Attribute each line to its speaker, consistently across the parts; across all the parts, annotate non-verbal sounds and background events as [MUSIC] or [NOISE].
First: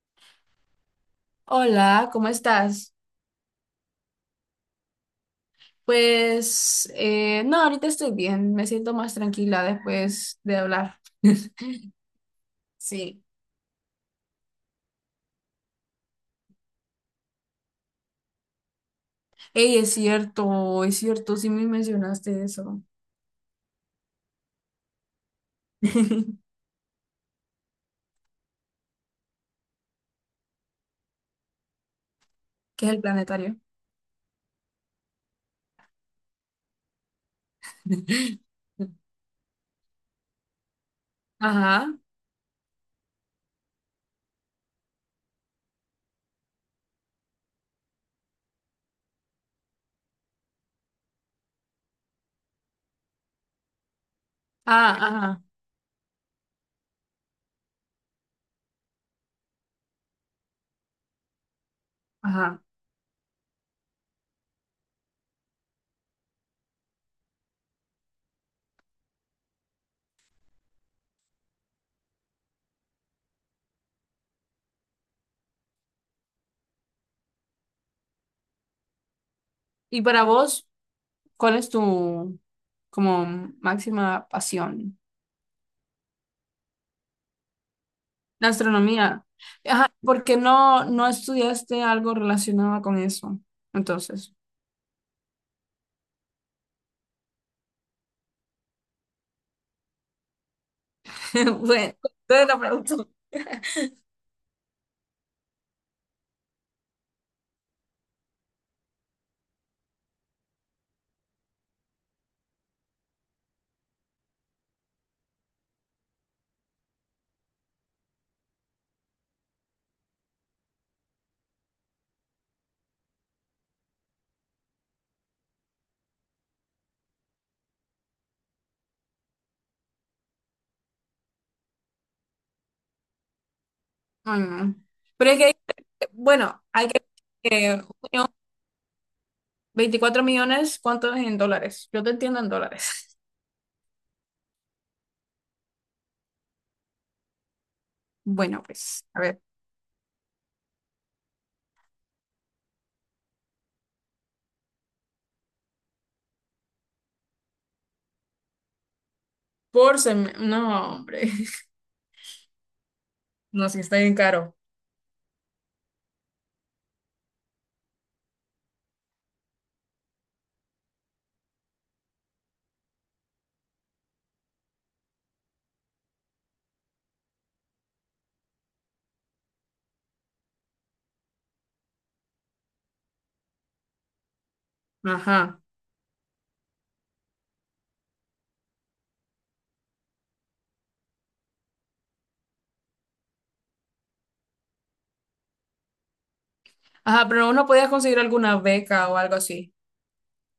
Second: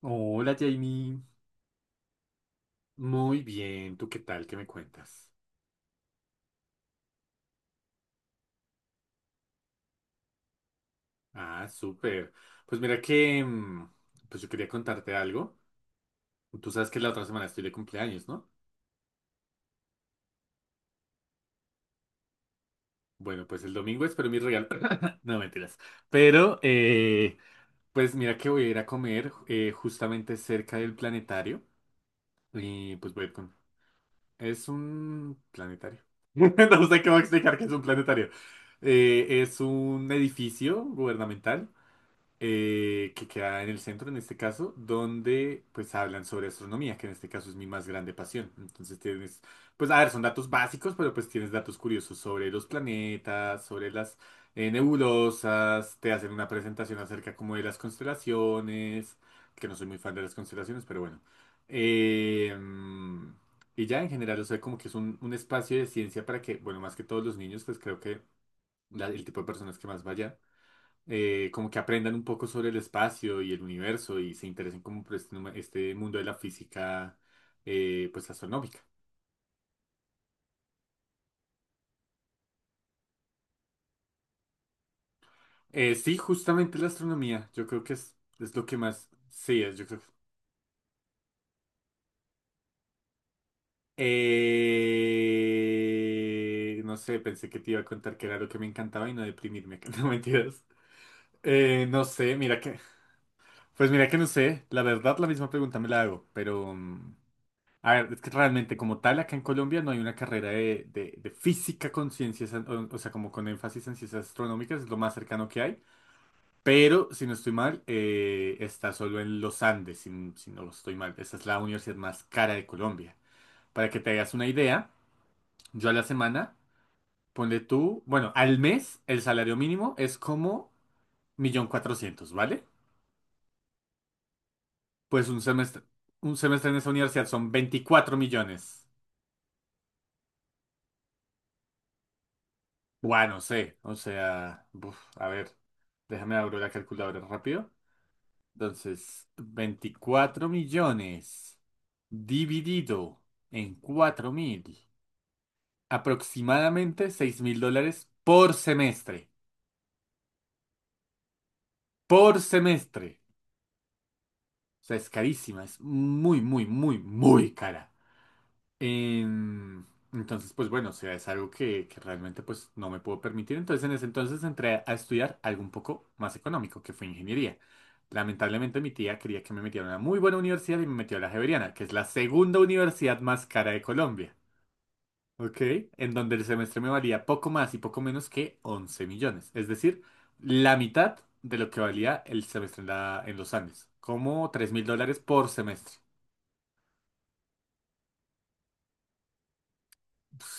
Speaker 1: Hola Jamie,
Speaker 2: Hola, ¿cómo estás?
Speaker 1: muy bien, ¿tú qué tal? ¿Qué me cuentas?
Speaker 2: Pues no, ahorita estoy bien, me siento más tranquila después de hablar.
Speaker 1: Ah,
Speaker 2: [LAUGHS]
Speaker 1: súper. Pues mira
Speaker 2: Sí.
Speaker 1: que, pues yo quería contarte algo. Tú sabes que la otra semana estoy de cumpleaños, ¿no?
Speaker 2: Ey, es cierto, sí me mencionaste eso.
Speaker 1: Bueno, pues el domingo espero mi regalo. [LAUGHS] No, mentiras.
Speaker 2: [LAUGHS] ¿Qué
Speaker 1: Pero, pues mira que voy a ir a comer justamente cerca del planetario.
Speaker 2: es
Speaker 1: Y
Speaker 2: el
Speaker 1: pues voy a ir con...
Speaker 2: planetario?
Speaker 1: Es un planetario. [LAUGHS] No sé cómo explicar que es un planetario.
Speaker 2: [LAUGHS]
Speaker 1: Es un edificio gubernamental
Speaker 2: Ajá,
Speaker 1: que queda en el centro en este caso, donde pues hablan sobre astronomía, que en este caso es mi más grande pasión. Entonces tienes, pues a ver, son datos básicos, pero pues tienes datos curiosos sobre los planetas, sobre las
Speaker 2: ah, ajá,
Speaker 1: nebulosas, te hacen una presentación acerca como de las constelaciones, que no soy muy fan de las constelaciones, pero bueno. Eh,
Speaker 2: ajá.
Speaker 1: mm, y ya en general, o sea, como que es un espacio de ciencia para que, bueno, más que todos los niños, pues creo que el tipo de personas que más vaya como que aprendan un poco sobre el espacio y el universo y se interesen como por este mundo de la física, pues astronómica.
Speaker 2: Y para vos, ¿cuál es tu como máxima pasión?
Speaker 1: Sí, justamente la astronomía, yo creo que es,
Speaker 2: La
Speaker 1: es lo que más,
Speaker 2: astronomía.
Speaker 1: sí, yo
Speaker 2: Ajá,
Speaker 1: creo que...
Speaker 2: porque no estudiaste algo relacionado con eso, entonces.
Speaker 1: No sé, pensé que te iba a contar que era lo que me encantaba y no deprimirme, [LAUGHS] no mentiras.
Speaker 2: [LAUGHS] Bueno,
Speaker 1: No sé,
Speaker 2: entonces
Speaker 1: mira
Speaker 2: la
Speaker 1: que,
Speaker 2: pregunto.
Speaker 1: pues mira que no sé, la verdad la misma pregunta me la hago, pero... a ver, es que realmente como tal acá en Colombia no hay una carrera de física con ciencias, o sea, como con énfasis en ciencias astronómicas, es lo más cercano que hay, pero si no estoy mal, está solo en los Andes, si no estoy mal. Esa es la universidad más cara de Colombia. Para que te hagas una idea, yo a la semana, ponle tú, bueno, al mes el salario mínimo es como 1.400.000, ¿vale?
Speaker 2: Ay, no.
Speaker 1: Pues
Speaker 2: Pero es
Speaker 1: un
Speaker 2: que,
Speaker 1: semestre, un
Speaker 2: bueno,
Speaker 1: semestre en
Speaker 2: hay
Speaker 1: esa
Speaker 2: que...
Speaker 1: universidad son 24
Speaker 2: junio,
Speaker 1: millones.
Speaker 2: 24 millones, ¿cuánto es en dólares? Yo te entiendo en dólares.
Speaker 1: Bueno,
Speaker 2: [LAUGHS]
Speaker 1: no sé, o sea, uf, a ver, déjame abrir la calculadora rápido.
Speaker 2: Bueno, pues, a
Speaker 1: Entonces,
Speaker 2: ver.
Speaker 1: 24 millones dividido en 4.000, aproximadamente 6.000 dólares por semestre,
Speaker 2: Por semestre. No, hombre. [LAUGHS]
Speaker 1: por semestre.
Speaker 2: No, sí, está bien caro.
Speaker 1: O sea, es carísima, es muy, muy, muy, muy cara. Em, entonces, pues bueno, o sea, es algo que realmente pues no me puedo permitir. Entonces, en ese entonces entré a estudiar algo un poco más económico, que fue ingeniería. Lamentablemente mi tía quería que me metiera a una muy buena universidad y me metió a la Javeriana, que es la segunda universidad más cara de Colombia, ¿ok?
Speaker 2: Ajá.
Speaker 1: En donde el semestre me valía poco más y poco menos que 11 millones, es decir, la mitad de lo que valía el semestre en, en los Andes, como 3.000 dólares por semestre.
Speaker 2: Ajá, pero uno podía conseguir alguna beca o algo así.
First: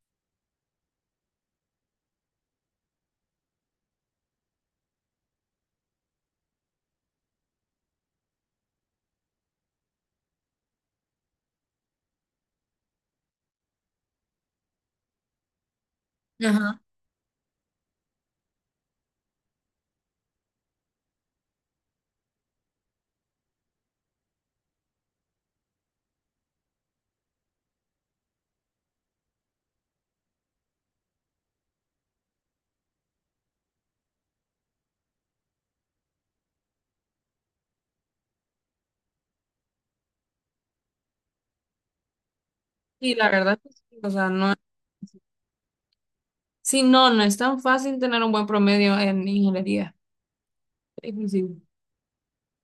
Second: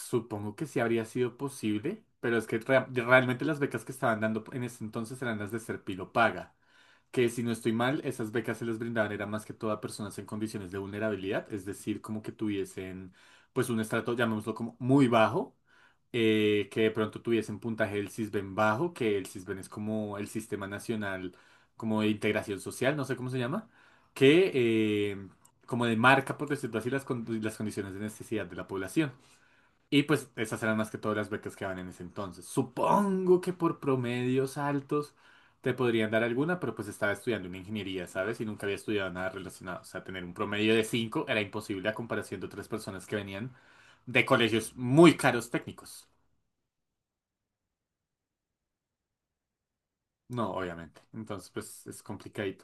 Speaker 1: Supongo que sí habría sido posible, pero es que realmente las becas que estaban dando en ese entonces eran las de ser paga, que si no estoy mal, esas becas se les brindaban era más que todo a personas en condiciones de vulnerabilidad, es decir, como que tuviesen pues un estrato, llamémoslo como muy bajo,
Speaker 2: Ajá.
Speaker 1: que de pronto tuviesen puntaje del Sisbén bajo, que el Sisbén es como el Sistema Nacional como de Integración Social, no sé cómo se llama, que como demarca, por decirlo así, las condiciones de necesidad de la población. Y pues esas eran más que todas las becas que daban en ese entonces. Supongo que por promedios altos te podrían dar alguna, pero pues estaba estudiando una ingeniería, ¿sabes? Y nunca había estudiado nada relacionado. O sea, tener un promedio de 5 era imposible a comparación de otras personas que
Speaker 2: Y la
Speaker 1: venían
Speaker 2: verdad, que sí, o
Speaker 1: de
Speaker 2: sea, no.
Speaker 1: colegios muy caros técnicos.
Speaker 2: Sí, no, es tan fácil tener un buen promedio en ingeniería.
Speaker 1: No, obviamente.
Speaker 2: Es
Speaker 1: Entonces,
Speaker 2: difícil.
Speaker 1: pues es complicado.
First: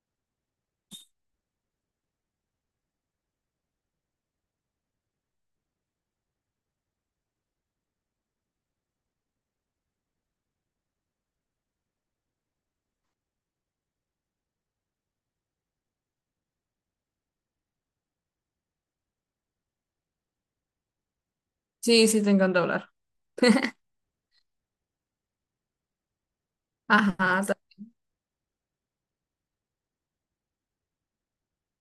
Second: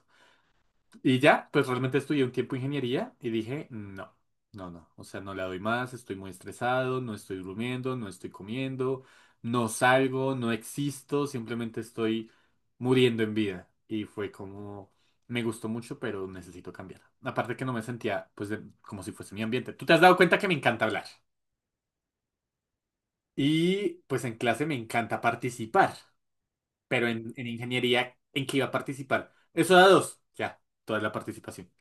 Speaker 1: Y ya, pues realmente estudié un tiempo ingeniería y dije, no, no, no, o sea, no le doy más, estoy muy estresado, no estoy durmiendo, no estoy comiendo, no salgo, no existo, simplemente estoy muriendo en vida. Y fue como, me gustó mucho, pero necesito cambiar. Aparte que no me sentía, pues, como si fuese mi ambiente. Tú te has dado cuenta que me encanta hablar
Speaker 2: Sí, sí, te encanta hablar.
Speaker 1: y pues en clase me encanta participar, pero en,
Speaker 2: Ajá.
Speaker 1: en
Speaker 2: ta-
Speaker 1: ingeniería, ¿en qué iba a participar? Eso da dos, ya, toda la participación.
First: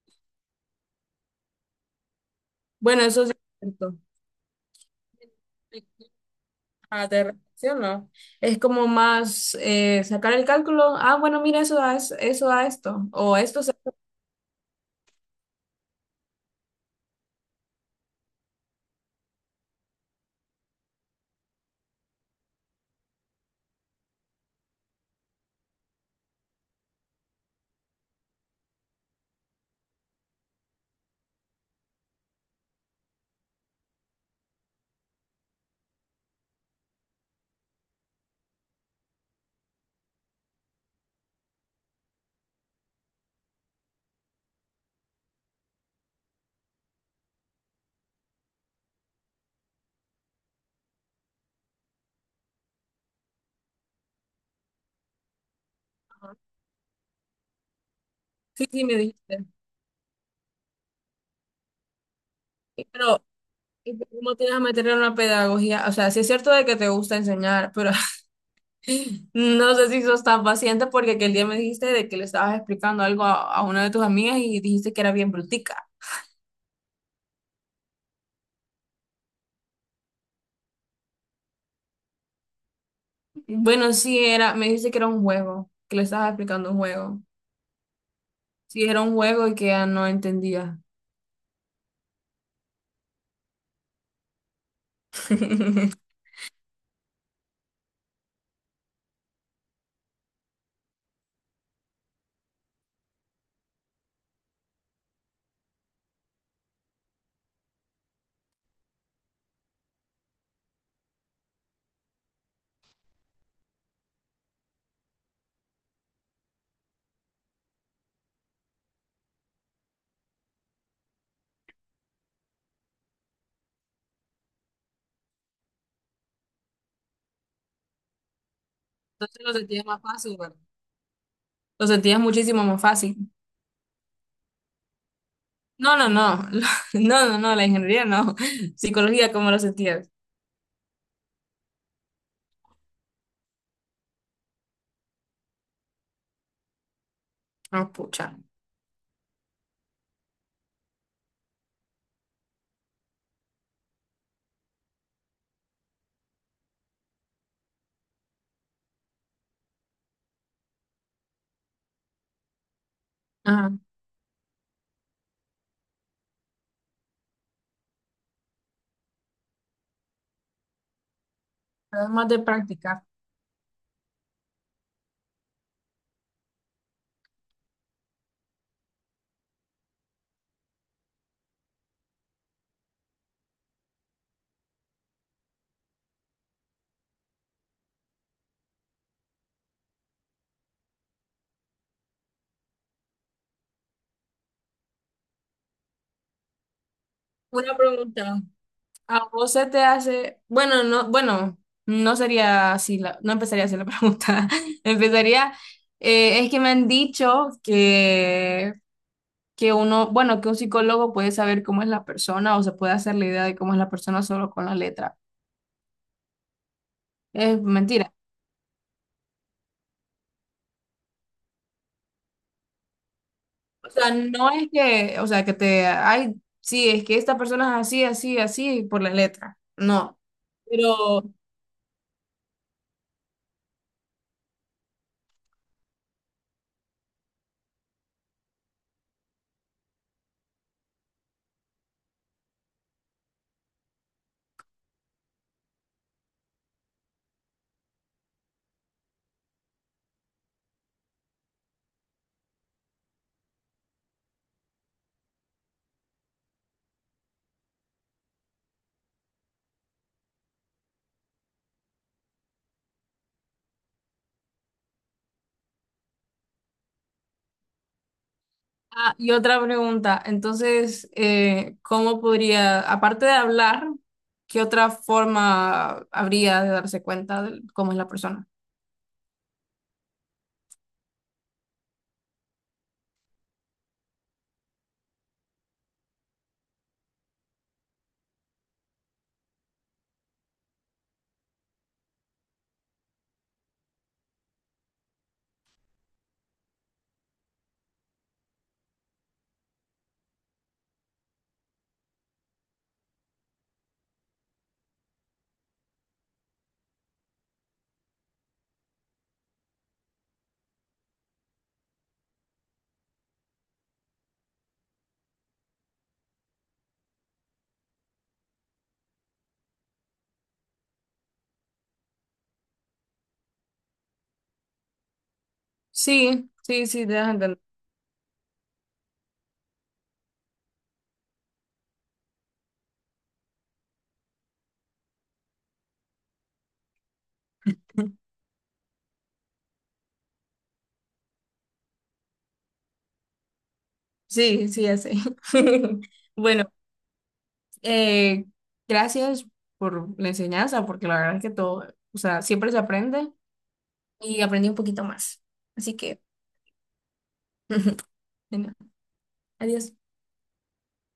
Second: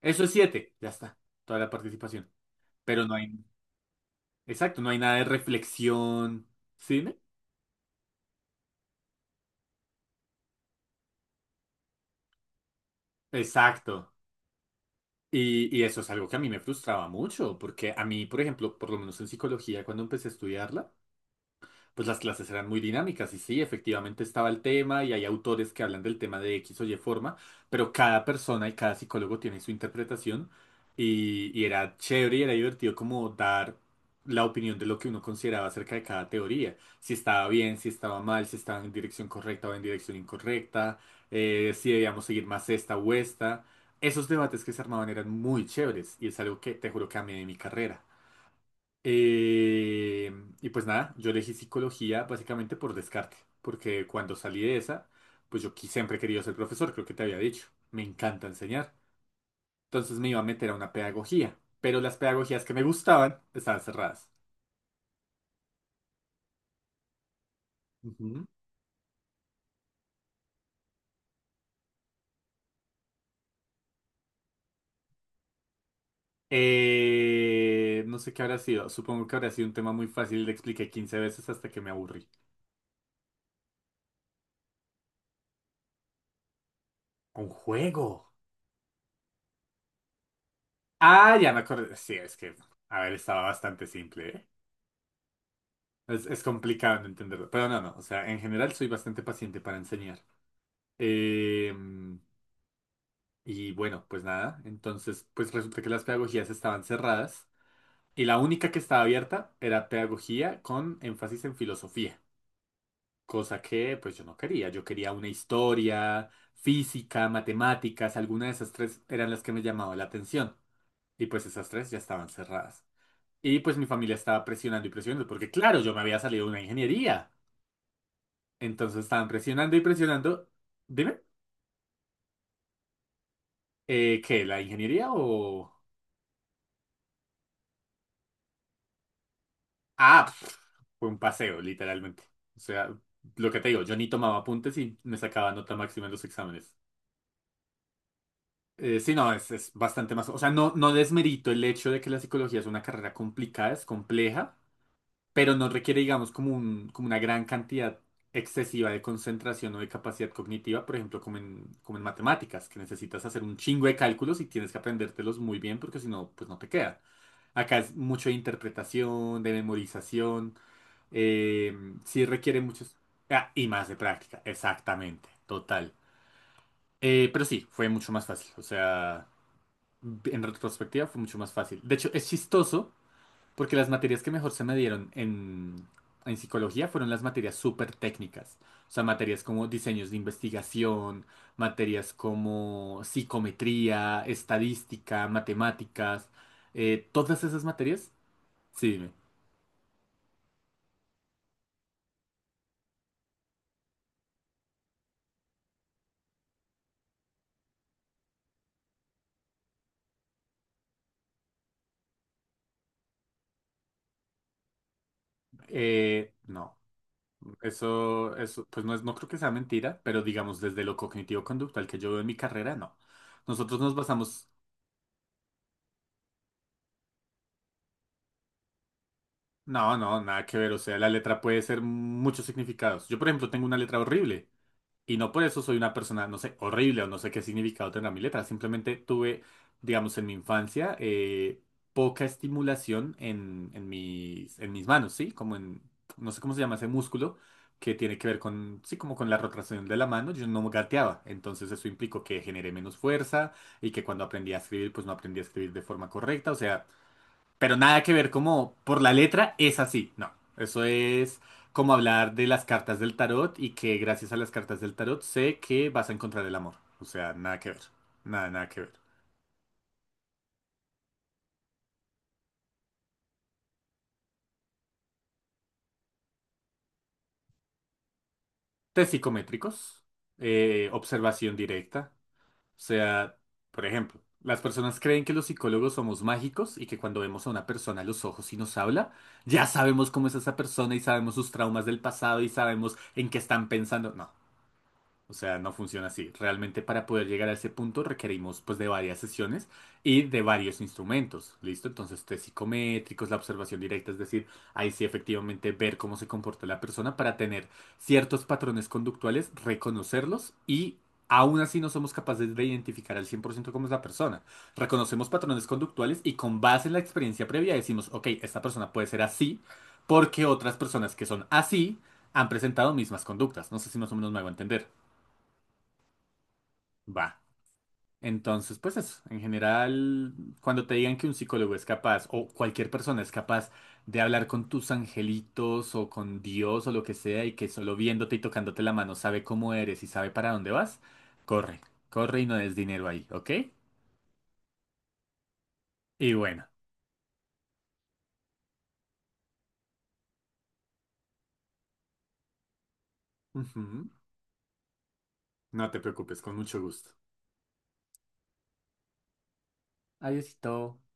Speaker 1: Eso es siete, ya está, toda la participación.
Speaker 2: Bueno,
Speaker 1: Pero no
Speaker 2: eso
Speaker 1: hay,
Speaker 2: sí es cierto.
Speaker 1: exacto, no hay nada de reflexión.
Speaker 2: Ah,
Speaker 1: ¿Cine?
Speaker 2: te relaciono. Es como más sacar el cálculo. Ah, bueno, mira, eso da, eso da esto. O esto se... [LAUGHS]
Speaker 1: Exacto. Y eso es algo que a mí me frustraba mucho, porque a mí, por ejemplo, por lo menos en psicología, cuando empecé a estudiarla, pues las clases eran muy dinámicas y sí, efectivamente estaba el tema y hay autores que hablan del tema de X o Y forma, pero cada persona y cada psicólogo tiene su interpretación y era chévere y era divertido como dar la opinión de lo que uno consideraba acerca de cada teoría, si estaba bien, si estaba mal, si estaba en dirección correcta o en dirección incorrecta, si debíamos seguir más esta o esta. Esos debates que se armaban eran muy chéveres y es algo que te juro que amé de mi carrera. Eh, y pues nada, yo elegí psicología básicamente por descarte, porque cuando salí de esa, pues siempre he querido ser profesor, creo que te había dicho, me encanta
Speaker 2: Sí, sí,
Speaker 1: enseñar.
Speaker 2: me dijiste.
Speaker 1: Entonces me iba a meter a una pedagogía, pero las pedagogías que me
Speaker 2: Pero,
Speaker 1: gustaban estaban cerradas.
Speaker 2: ¿cómo tienes a meter en una pedagogía? O sea, sí es cierto de que te gusta enseñar, pero
Speaker 1: Ujú.
Speaker 2: [LAUGHS] no sé si sos tan paciente porque aquel día me dijiste de que le estabas explicando algo a una de tus amigas y dijiste que era bien brutica.
Speaker 1: No sé qué habrá sido, supongo que habrá sido un tema muy fácil, le expliqué 15 veces hasta que me aburrí.
Speaker 2: Bueno, sí era, me dijiste que era un juego, que le estabas explicando un juego.
Speaker 1: Un juego.
Speaker 2: Sí, era un juego y que ya no entendía.
Speaker 1: Ah, ya me acordé. Sí, es que, a ver, estaba bastante simple, ¿eh?
Speaker 2: [LAUGHS] Entonces
Speaker 1: Es complicado de entenderlo, pero no, no, o sea, en general soy bastante paciente para enseñar. Em, y bueno, pues nada, entonces pues resulta que las pedagogías estaban cerradas y la única que estaba abierta era pedagogía con énfasis en filosofía, cosa que pues yo no quería, yo quería una historia, física, matemáticas, alguna de esas tres eran las que me llamaba la atención y pues esas tres ya estaban cerradas. Y pues mi familia estaba presionando y presionando porque claro, yo me había salido de una ingeniería. Entonces estaban
Speaker 2: lo
Speaker 1: presionando y
Speaker 2: sentía más fácil,
Speaker 1: presionando.
Speaker 2: ¿verdad?
Speaker 1: Dime,
Speaker 2: Lo sentías muchísimo más fácil.
Speaker 1: ¿qué? ¿La ingeniería o...?
Speaker 2: No, no, no, [LAUGHS] no, no, no, la ingeniería no. [LAUGHS] Psicología, ¿cómo lo sentías?
Speaker 1: Ah, fue un paseo, literalmente. O sea, lo que te digo, yo ni tomaba apuntes y me sacaba nota máxima en los exámenes.
Speaker 2: Ah, pucha.
Speaker 1: Sí, no, es bastante más... O sea, no, no desmerito el hecho de que la psicología es una carrera complicada, es compleja. Pero no requiere, digamos, como como una gran cantidad excesiva de concentración o de capacidad cognitiva, por ejemplo, como en matemáticas, que necesitas hacer un
Speaker 2: Ajá,
Speaker 1: chingo de cálculos y tienes que aprendértelos muy bien porque si no, pues no te queda. Acá es mucho de interpretación, de memorización, eh, sí
Speaker 2: además de
Speaker 1: requiere muchos...
Speaker 2: practicar.
Speaker 1: Ah, y más de práctica, exactamente, total. Pero sí, fue mucho más fácil, o sea, en retrospectiva fue mucho más fácil. De hecho, es chistoso porque las materias que mejor se me dieron en, psicología fueron las materias súper técnicas. O sea, materias como diseños de investigación, materias como psicometría, estadística, matemáticas. Todas esas
Speaker 2: Una
Speaker 1: materias,
Speaker 2: pregunta.
Speaker 1: sí, dime.
Speaker 2: ¿A vos se te hace, no sería así, no empezaría así la [LAUGHS] pregunta. Empezaría, es que me han dicho que uno, bueno, que un psicólogo puede saber cómo es la persona o se puede hacer la idea de cómo es la persona solo con la letra.
Speaker 1: No,
Speaker 2: Es mentira.
Speaker 1: pues no es, no creo que sea mentira, pero digamos desde lo cognitivo-conductual que yo veo en mi carrera, no. Nosotros
Speaker 2: O
Speaker 1: nos
Speaker 2: sea, no
Speaker 1: basamos,
Speaker 2: es que, o sea, que te, ay, sí, es que esta persona es así, así, así, por la letra.
Speaker 1: no,
Speaker 2: No.
Speaker 1: no, nada que ver. O sea, la
Speaker 2: Pero,
Speaker 1: letra puede ser muchos significados. Yo, por ejemplo, tengo una letra horrible. Y no por eso soy una persona, no sé, horrible o no sé qué significado tendrá mi letra. Simplemente tuve, digamos, en mi infancia, poca estimulación en mis manos, ¿sí? No sé cómo se llama ese músculo que tiene que ver con, sí, como con la rotación de la mano. Yo no gateaba. Entonces eso implicó que generé menos fuerza y que cuando aprendí a escribir, pues no aprendí a escribir de forma correcta. O sea, pero nada que ver como por la letra es así, no. Eso es como hablar de las cartas del tarot y que gracias a las cartas del tarot sé que vas a encontrar el amor. O sea, nada que ver. Nada, nada que ver.
Speaker 2: ah, y otra pregunta, entonces, ¿cómo podría, aparte de hablar, qué otra forma habría de darse cuenta de cómo es la persona?
Speaker 1: Test psicométricos, observación directa. O sea, por ejemplo, las personas creen que los psicólogos somos mágicos y que cuando vemos a una persona a los ojos y nos habla, ya sabemos cómo es esa persona y sabemos sus traumas del pasado y sabemos en qué están pensando. No. O sea, no funciona así. Realmente para poder llegar a ese punto requerimos pues de varias sesiones y de varios instrumentos. ¿Listo? Entonces, test psicométricos, la observación directa, es decir, ahí sí efectivamente ver cómo se comporta la persona para tener ciertos patrones conductuales, reconocerlos y aún así no somos capaces de identificar al 100% cómo es la persona. Reconocemos patrones conductuales y con base en la experiencia previa decimos, ok, esta persona puede ser así porque otras personas que son así han presentado mismas conductas. No sé si más o menos me hago entender.
Speaker 2: Sí, sí, sí, te das a
Speaker 1: Va.
Speaker 2: entender.
Speaker 1: Entonces, pues eso, en general, cuando te digan que un psicólogo es capaz o cualquier persona es capaz de hablar con tus angelitos o con Dios o lo que sea y que solo viéndote
Speaker 2: [LAUGHS]
Speaker 1: y tocándote la mano sabe cómo eres y sabe para dónde vas, corre, corre y no des dinero ahí, ¿ok?
Speaker 2: Sí, sí, ya sé. [LAUGHS]
Speaker 1: Y
Speaker 2: Bueno,
Speaker 1: bueno,
Speaker 2: eh, gracias por la enseñanza, porque la verdad es que todo, o sea, siempre se aprende
Speaker 1: ujú,
Speaker 2: y aprendí un poquito más.
Speaker 1: no
Speaker 2: Así
Speaker 1: te
Speaker 2: que,
Speaker 1: preocupes, con mucho gusto.
Speaker 2: [LAUGHS] bueno, adiós.
Speaker 1: Adiósito.